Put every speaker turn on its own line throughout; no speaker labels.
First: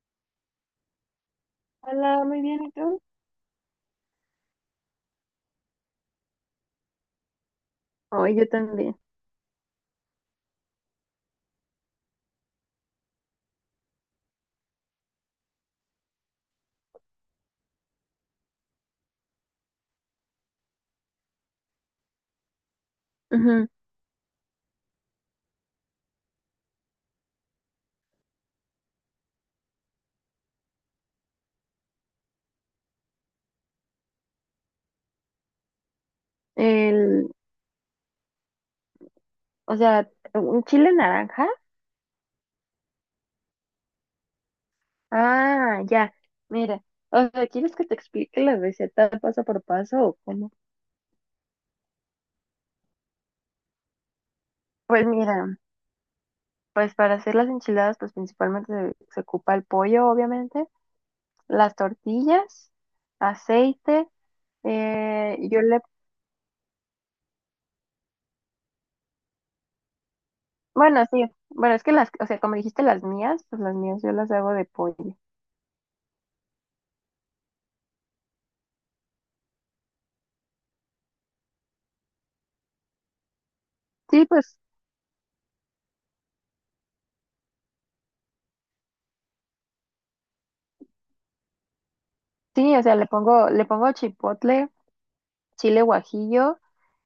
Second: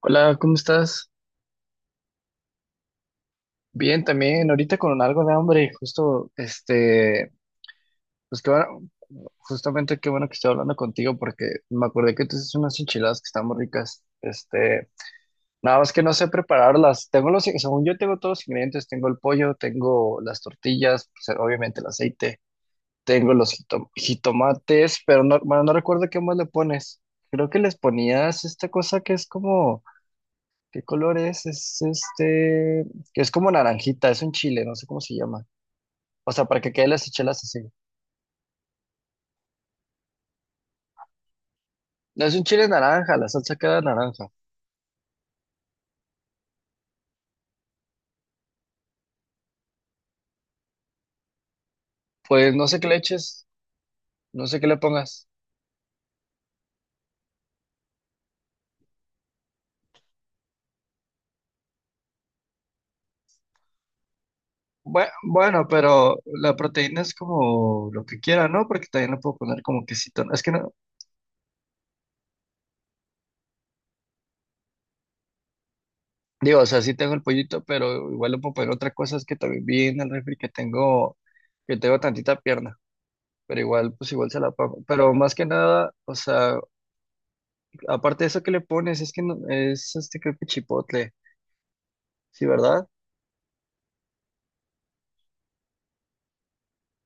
Hola, ¿cómo estás?
Hola, muy bien, ¿y tú?
Bien, también, ahorita con algo de hambre, justo,
Oh,
pues
yo
que bueno,
también.
justamente qué bueno que estoy hablando contigo porque me acordé que tú haces unas enchiladas que están muy ricas, nada más que no sé prepararlas, tengo los, según yo tengo todos los ingredientes, tengo el pollo, tengo las tortillas, pues, obviamente el aceite, tengo los
Ujú.
jitomates, pero no, bueno, no recuerdo qué más le pones, creo que les ponías esta cosa que es como... ¿Qué color es? Es que es como naranjita, es un chile, no sé cómo se llama. O sea, para que quede las
El,
chelas así.
o sea, un chile naranja.
No es un chile naranja, la salsa queda naranja.
Ah, ya. Mira, o sea, ¿quieres que te explique la receta paso por paso o cómo?
Pues no sé qué le eches, no sé qué le
Pues
pongas.
mira, pues para hacer las enchiladas, pues principalmente se ocupa el pollo, obviamente, las tortillas, aceite,
Bue-
yo
Bueno,
le,
pero la proteína es como lo que quiera, ¿no? Porque también le puedo poner como quesito, ¿no? Es que no,
bueno, sí, bueno, es que las, o sea, como dijiste las mías, pues las mías yo las hago de pollo.
digo, o sea, sí tengo el pollito, pero igual le puedo poner otra cosa, es que también vi en el refri que tengo tantita pierna, pero igual, pues
Sí,
igual se la
pues
pongo. Pero más que nada, o sea, aparte de eso que le pones, es que es este creo que chipotle, sí,
sí, o
¿verdad?
sea, le pongo chipotle, chile guajillo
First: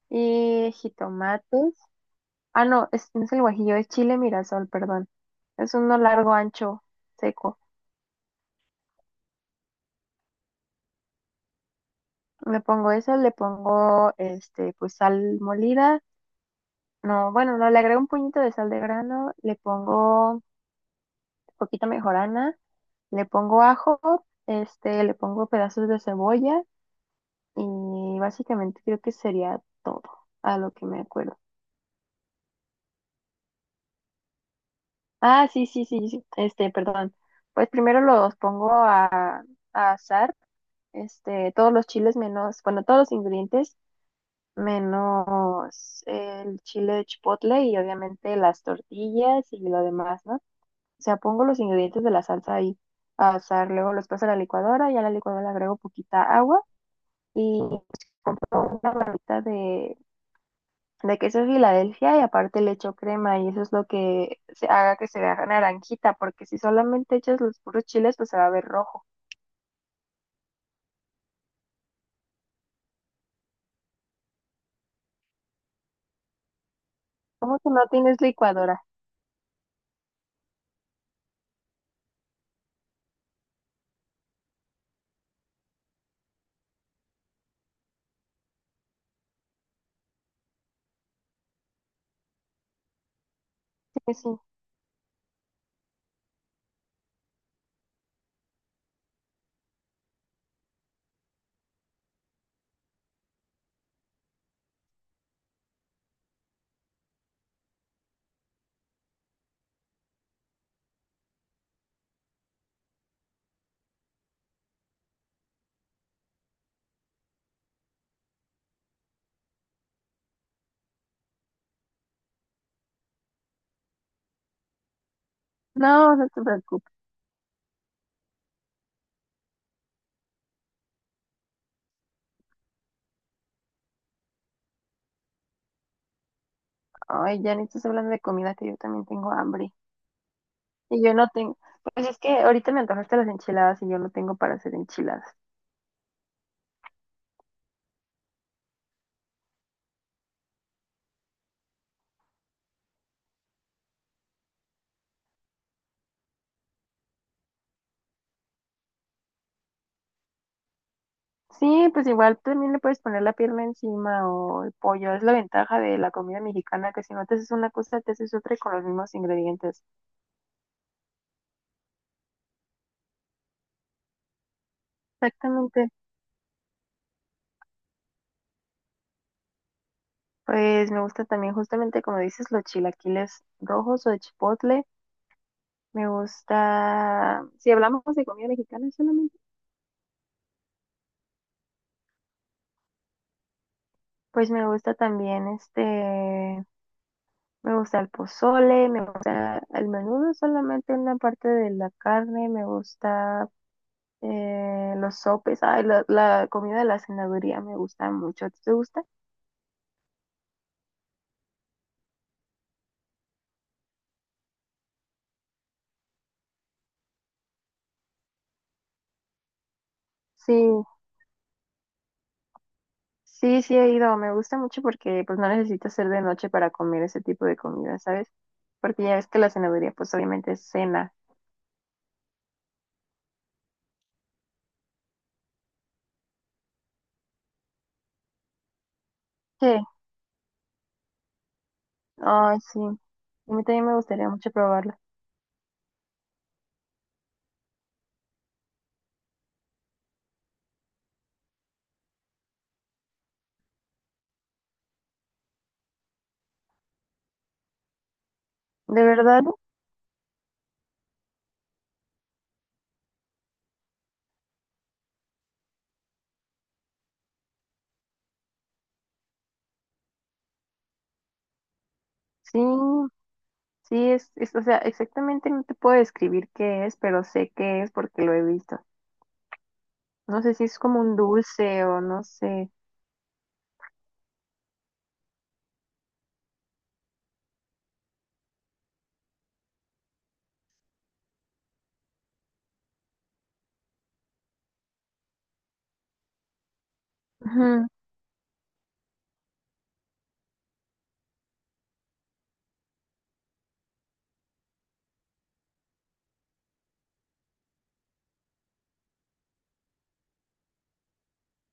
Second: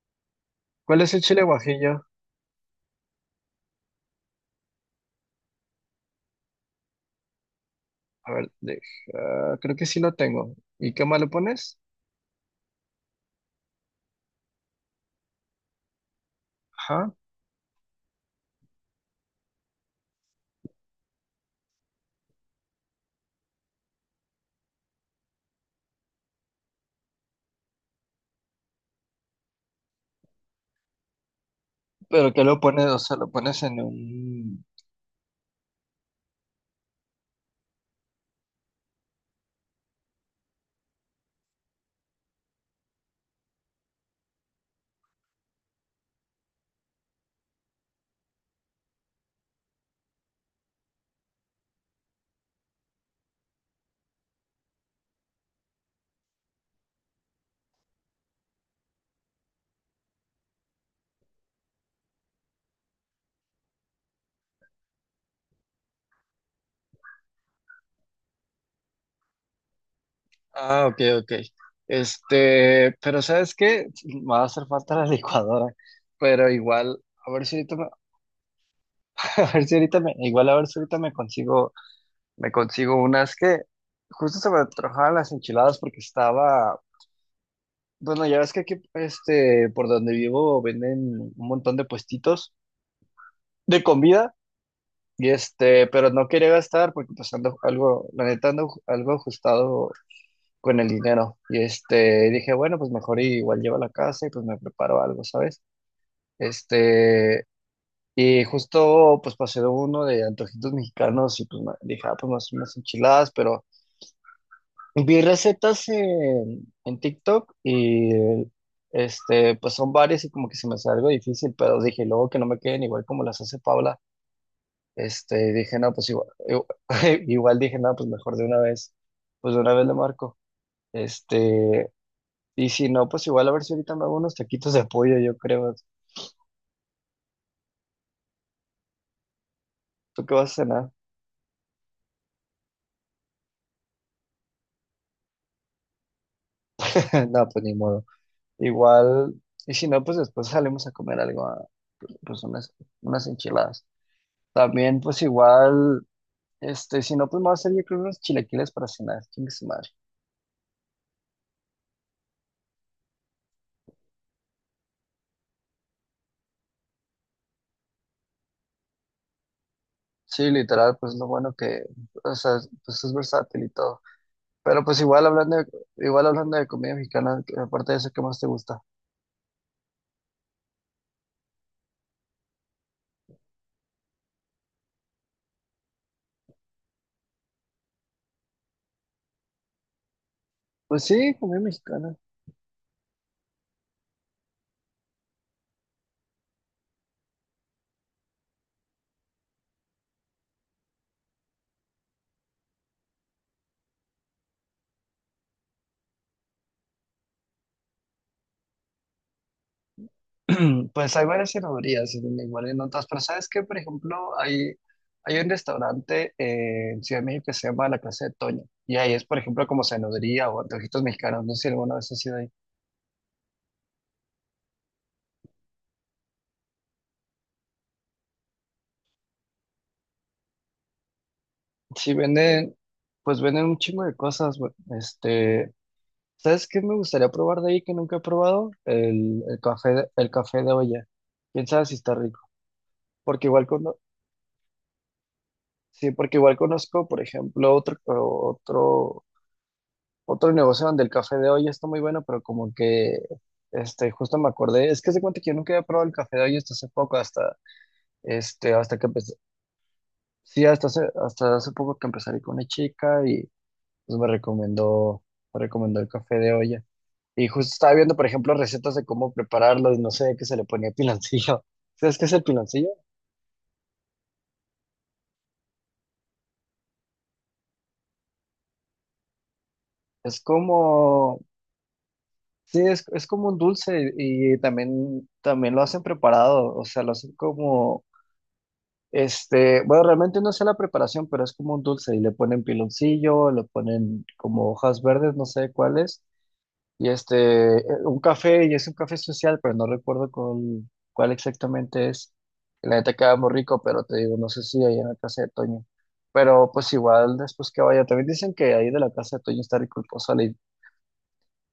y
¿Cuál es el chile
jitomates.
guajillo?
Ah, no, es, no es el guajillo, es chile mirasol, perdón. Es uno largo, ancho, seco.
A ver, creo que sí lo tengo. ¿Y qué más le pones?
Le pongo eso, le pongo este, pues sal molida.
Ajá.
No, bueno, no, le agrego un puñito de sal de grano, le pongo poquita mejorana, le pongo ajo, este, le pongo pedazos de cebolla y básicamente creo que sería todo a lo que me acuerdo.
¿Pero qué lo pones? O sea, lo pones en un...
Ah, sí, sí, sí, sí, este, perdón. Pues primero los pongo a asar, este, todos los chiles menos, bueno, todos los ingredientes menos el chile chipotle y obviamente las tortillas y lo demás, ¿no? O sea, pongo los ingredientes de la salsa ahí a asar, luego los paso a la licuadora y a la licuadora le agrego poquita agua y una barrita de queso Filadelfia y aparte le echo crema y eso es lo que se haga que se vea naranjita, porque si solamente echas los puros chiles, pues se va a ver rojo.
Ah, ok, ok. Pero ¿sabes qué? Me va a hacer falta la licuadora, pero igual, a ver si
¿Cómo que
ahorita me,
no tienes licuadora?
a ver si ahorita me, igual a ver si ahorita me consigo unas que justo se me antojaban las enchiladas porque estaba... Bueno, ya ves que aquí, por donde vivo venden un montón de puestitos de
Sí,
comida,
sí.
y pero no quería gastar porque pues ando algo, la neta ando algo ajustado con el dinero. Y dije, bueno, pues mejor igual llevo a la casa y pues me preparo algo, ¿sabes? Este, y justo pues pasé de uno de antojitos mexicanos y pues dije, ah, pues más unas enchiladas, pero vi recetas en TikTok y pues son varias y como que se me hace algo difícil, pero dije luego que no me queden igual como las hace Paula. Dije, no, pues
No, no
igual,
te preocupes.
igual dije, no, pues mejor de una vez, pues de una vez le marco. Este, y si no, pues igual a ver si ahorita me hago unos taquitos de pollo, yo creo.
Ay, ya ni estás hablando de comida que yo también tengo hambre.
¿Tú qué vas a cenar?
Y yo no tengo, pues es que ahorita me antojaste las enchiladas y yo no tengo para hacer enchiladas.
No, pues ni modo. Igual, y si no, pues después salimos a comer algo, ah, pues unas, unas enchiladas. También, pues igual. Si no, pues me va a hacer yo creo unos chilaquiles para cenar, chingue su madre.
Sí, pues igual también le puedes poner la pierna encima o el pollo. Es la ventaja de la comida mexicana, que si no te haces una cosa, te haces otra y con los mismos ingredientes.
Sí, literal, pues lo bueno que, o sea, pues es versátil y todo. Pero pues
Exactamente.
igual hablando de comida mexicana, que aparte de eso, ¿qué más te gusta?
Pues me gusta también justamente como dices los chilaquiles rojos o de chipotle. Me gusta, si hablamos de comida mexicana solamente,
Pues sí, comida mexicana.
pues me gusta también este, me gusta el pozole, me gusta el menudo solamente una parte de la carne, me gusta los sopes, ay, la comida de la cenaduría me gusta mucho. ¿A ti te gusta?
Pues hay varias cenadurías, igual en otras, pero ¿sabes qué? Por ejemplo, hay un restaurante en Ciudad de México que se llama La Casa de Toño, y ahí es, por ejemplo, como cenaduría o
Sí.
antojitos mexicanos, no sé si alguna vez has ido ahí.
Sí, sí he ido, me gusta mucho porque pues no necesito hacer de noche para comer ese tipo de comida, ¿sabes? Porque ya ves que la cenaduría pues obviamente es cena.
Sí venden, pues venden un chingo de cosas, güey, este... ¿Sabes qué me gustaría probar de ahí que nunca he probado?
Sí,
El café de olla. ¿Quién sabe si está rico?
ay sí,
Porque
a mí
igual
también me gustaría mucho probarla.
sí, porque igual conozco, por ejemplo, otro, otro, otro negocio donde el café de olla está muy bueno, pero como que justo me acordé, es que se cuenta que yo nunca había probado el café de olla hasta hace poco, hasta hasta
De
que empecé,
verdad,
sí, hasta hace poco que empecé a salir con una chica y pues me recomendó el café de olla. Y justo estaba viendo, por ejemplo, recetas de cómo prepararlo y no sé qué se le ponía piloncillo. ¿Sabes qué es el
sí,
piloncillo?
sí es, o sea, exactamente no te puedo describir qué es, pero sé qué es porque lo he visto.
Es
No sé si es como un
como,
dulce o no sé.
sí, es como un dulce y también, también lo hacen preparado, o sea, lo hacen como, bueno, realmente no sé la preparación, pero es como un dulce y le ponen piloncillo, le ponen como hojas verdes, no sé cuáles, y un café, y es un café social, pero no recuerdo cuál, cuál exactamente es. La neta queda muy rico, pero te digo, no sé si ahí en la Casa de Toño. Pero pues igual después que vaya, también dicen que ahí de la Casa de Toño está rico el pozole.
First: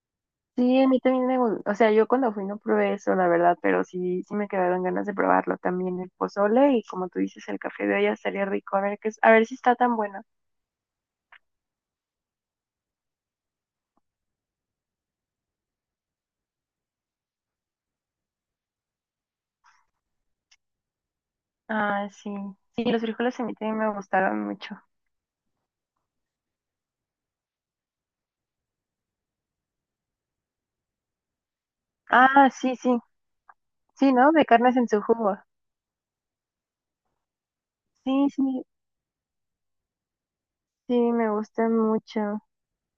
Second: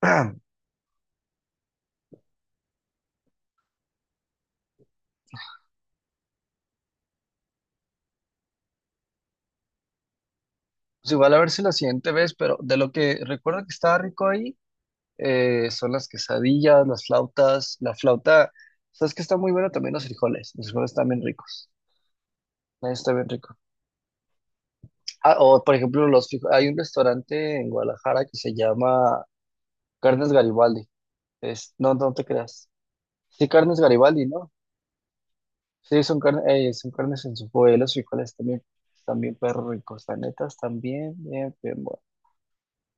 Sí, a mí también me gusta, o sea, yo cuando fui no probé eso, la verdad, pero sí, sí me quedaron ganas de probarlo también, el pozole y como tú dices, el café de olla estaría rico, a ver qué es, a ver si está tan bueno.
Pues igual a ver si la siguiente vez, pero de lo que recuerdo que estaba rico ahí, son las quesadillas, las flautas, la flauta, sabes que está muy bueno también los frijoles están bien ricos,
Ah, sí, sí,
ahí
los
está bien
frijoles a mí
rico.
también me gustaron mucho.
Ah, o por ejemplo, los frijos. Hay un restaurante en Guadalajara que se llama Carnes Garibaldi. Es, no, no te
Ah,
creas.
sí, sí,
Sí, Carnes
sí,
Garibaldi,
¿no? De
¿no?
carnes en su jugo.
Sí, son, son carnes en su y los
Sí,
frijoles también,
sí,
también perro ricos, la neta, están
sí,
bien,
me
bien,
gustan
bien buenos.
mucho.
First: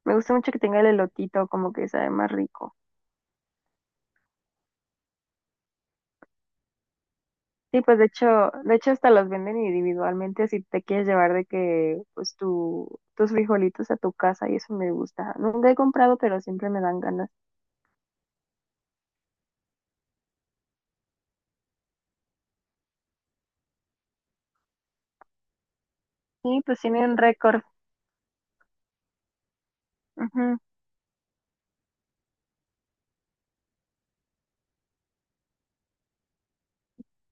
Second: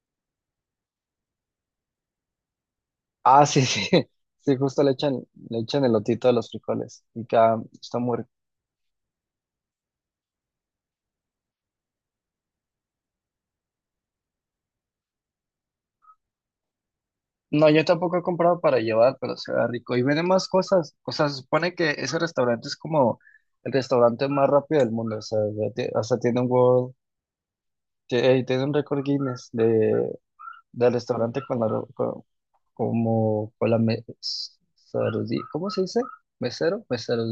Me gusta mucho que tenga el elotito, como que sabe más rico.
Ah, sí, sí, sí, justo le echan elotito a los frijoles y
Sí,
está
pues
muy rico.
de hecho hasta los venden individualmente si te quieres llevar de que pues tu, tus frijolitos a tu casa y eso me gusta. Nunca he comprado, pero siempre me dan ganas.
No, yo tampoco he comprado para llevar, pero se ve rico. Y venden más cosas, o sea, se supone que ese restaurante es como el restaurante más rápido del mundo, o sea, ya hasta tiene un
Sí, pues
World...
tiene un récord.
Sí, tiene un récord Guinness de, del restaurante con la, como, con la ¿cómo se dice? ¿Mesero? Mesero.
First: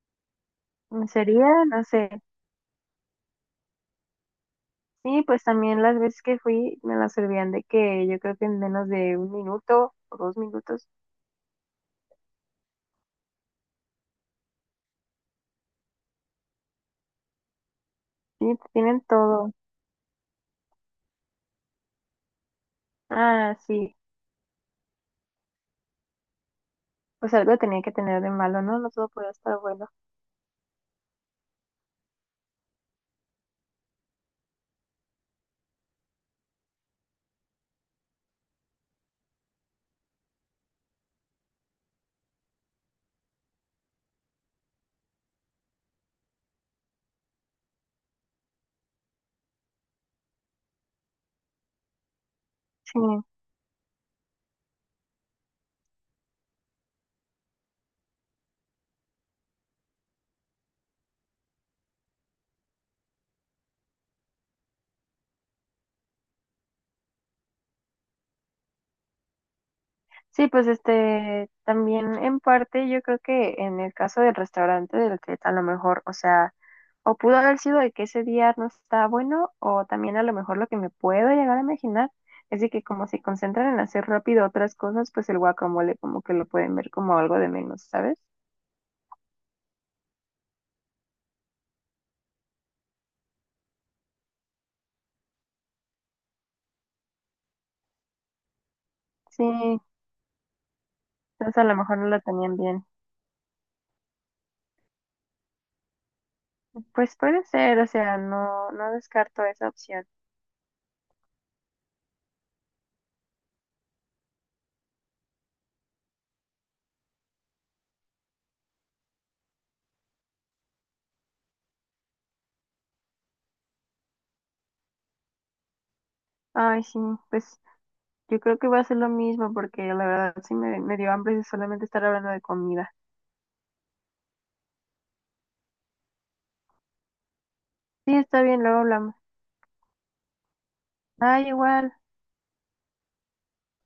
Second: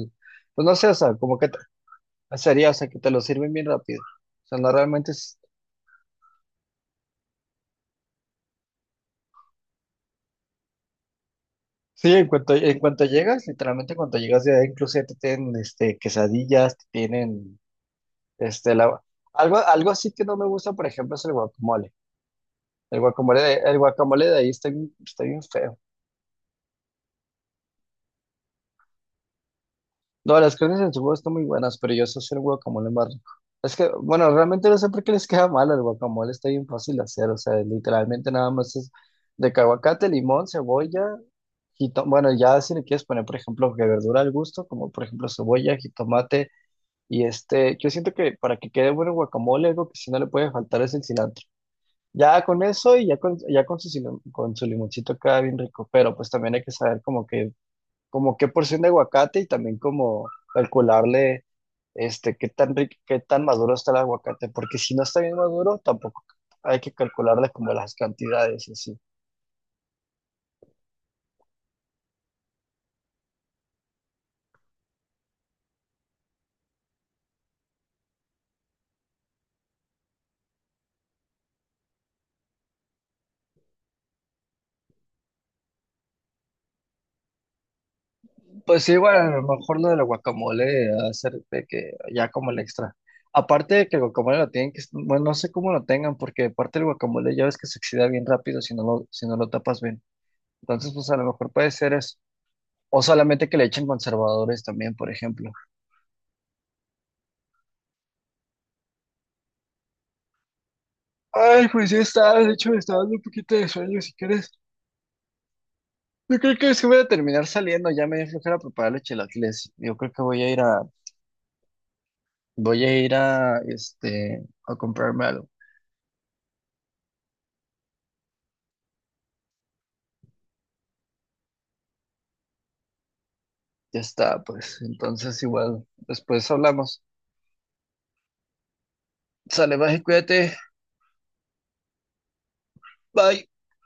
Pues no sé, o
Ujú.
sea, como
Sería,
que
no sé.
sería, o sea, que te lo sirven bien rápido. O sea, no realmente
Sí,
es...
pues también las veces que fui me las servían de que yo creo que en menos de 1 minuto o 2 minutos.
Sí, en cuanto llegas, literalmente cuando llegas ya inclusive te tienen quesadillas, te tienen
Sí,
este, la,
tienen todo.
algo, algo así que no me gusta, por ejemplo, es el guacamole.
Ah,
El
sí.
guacamole de ahí está bien feo.
Pues algo tenía que tener de malo, ¿no? No todo podía estar bueno.
No, las carnes en su jugo están muy buenas, pero yo sé hacer guacamole más rico. Es que, bueno, realmente no sé por qué les queda mal el guacamole, está bien fácil de hacer, o sea, literalmente nada más es de que aguacate, limón, cebolla, bueno, ya si le quieres poner, por ejemplo, que verdura al gusto, como por ejemplo cebolla, jitomate, y yo siento que para que quede bueno el guacamole, algo que si no le puede faltar es el cilantro. Ya con eso
Sí.
y ya con su, con su limoncito queda bien rico, pero pues también hay que saber como que como qué porción de aguacate y también como calcularle qué tan rico, qué tan maduro está el aguacate, porque si no está bien maduro, tampoco hay que calcularle como las cantidades y así.
Sí, pues este, también en parte yo creo que en el caso del restaurante del que a lo mejor, o sea, o pudo haber sido de que ese día no está bueno, o también a lo mejor lo que me puedo llegar a imaginar es de que como se concentran en hacer rápido otras cosas, pues el guacamole como que lo pueden ver como algo de menos, ¿sabes?
Pues sí, bueno, a lo mejor lo del guacamole, hacer de que ya como el extra. Aparte de que el guacamole lo tienen que, bueno, no sé cómo lo tengan, porque aparte el guacamole ya ves que se oxida bien rápido si no lo, si no
Sí,
lo tapas bien. Entonces, pues a lo mejor
entonces a
puede
lo
ser
mejor no
eso.
lo tenían bien.
O solamente que le echen conservadores también, por ejemplo.
Pues puede ser, o sea, no, no descarto esa opción.
Ay, pues ya está, de hecho me está dando un poquito de sueño, si quieres. Yo creo que sí voy a terminar saliendo, ya me dio flojera prepararle chilaquiles. Yo creo que voy a ir a, voy a ir a, a comprarme algo.
Ay, sí, pues yo creo que va a ser lo mismo porque la verdad sí me dio hambre de solamente estar hablando de comida.
Ya está, pues, entonces igual, después hablamos.
Sí, está bien, luego hablamos.
Sale, baje, cuídate,
Ah, igual.
bye.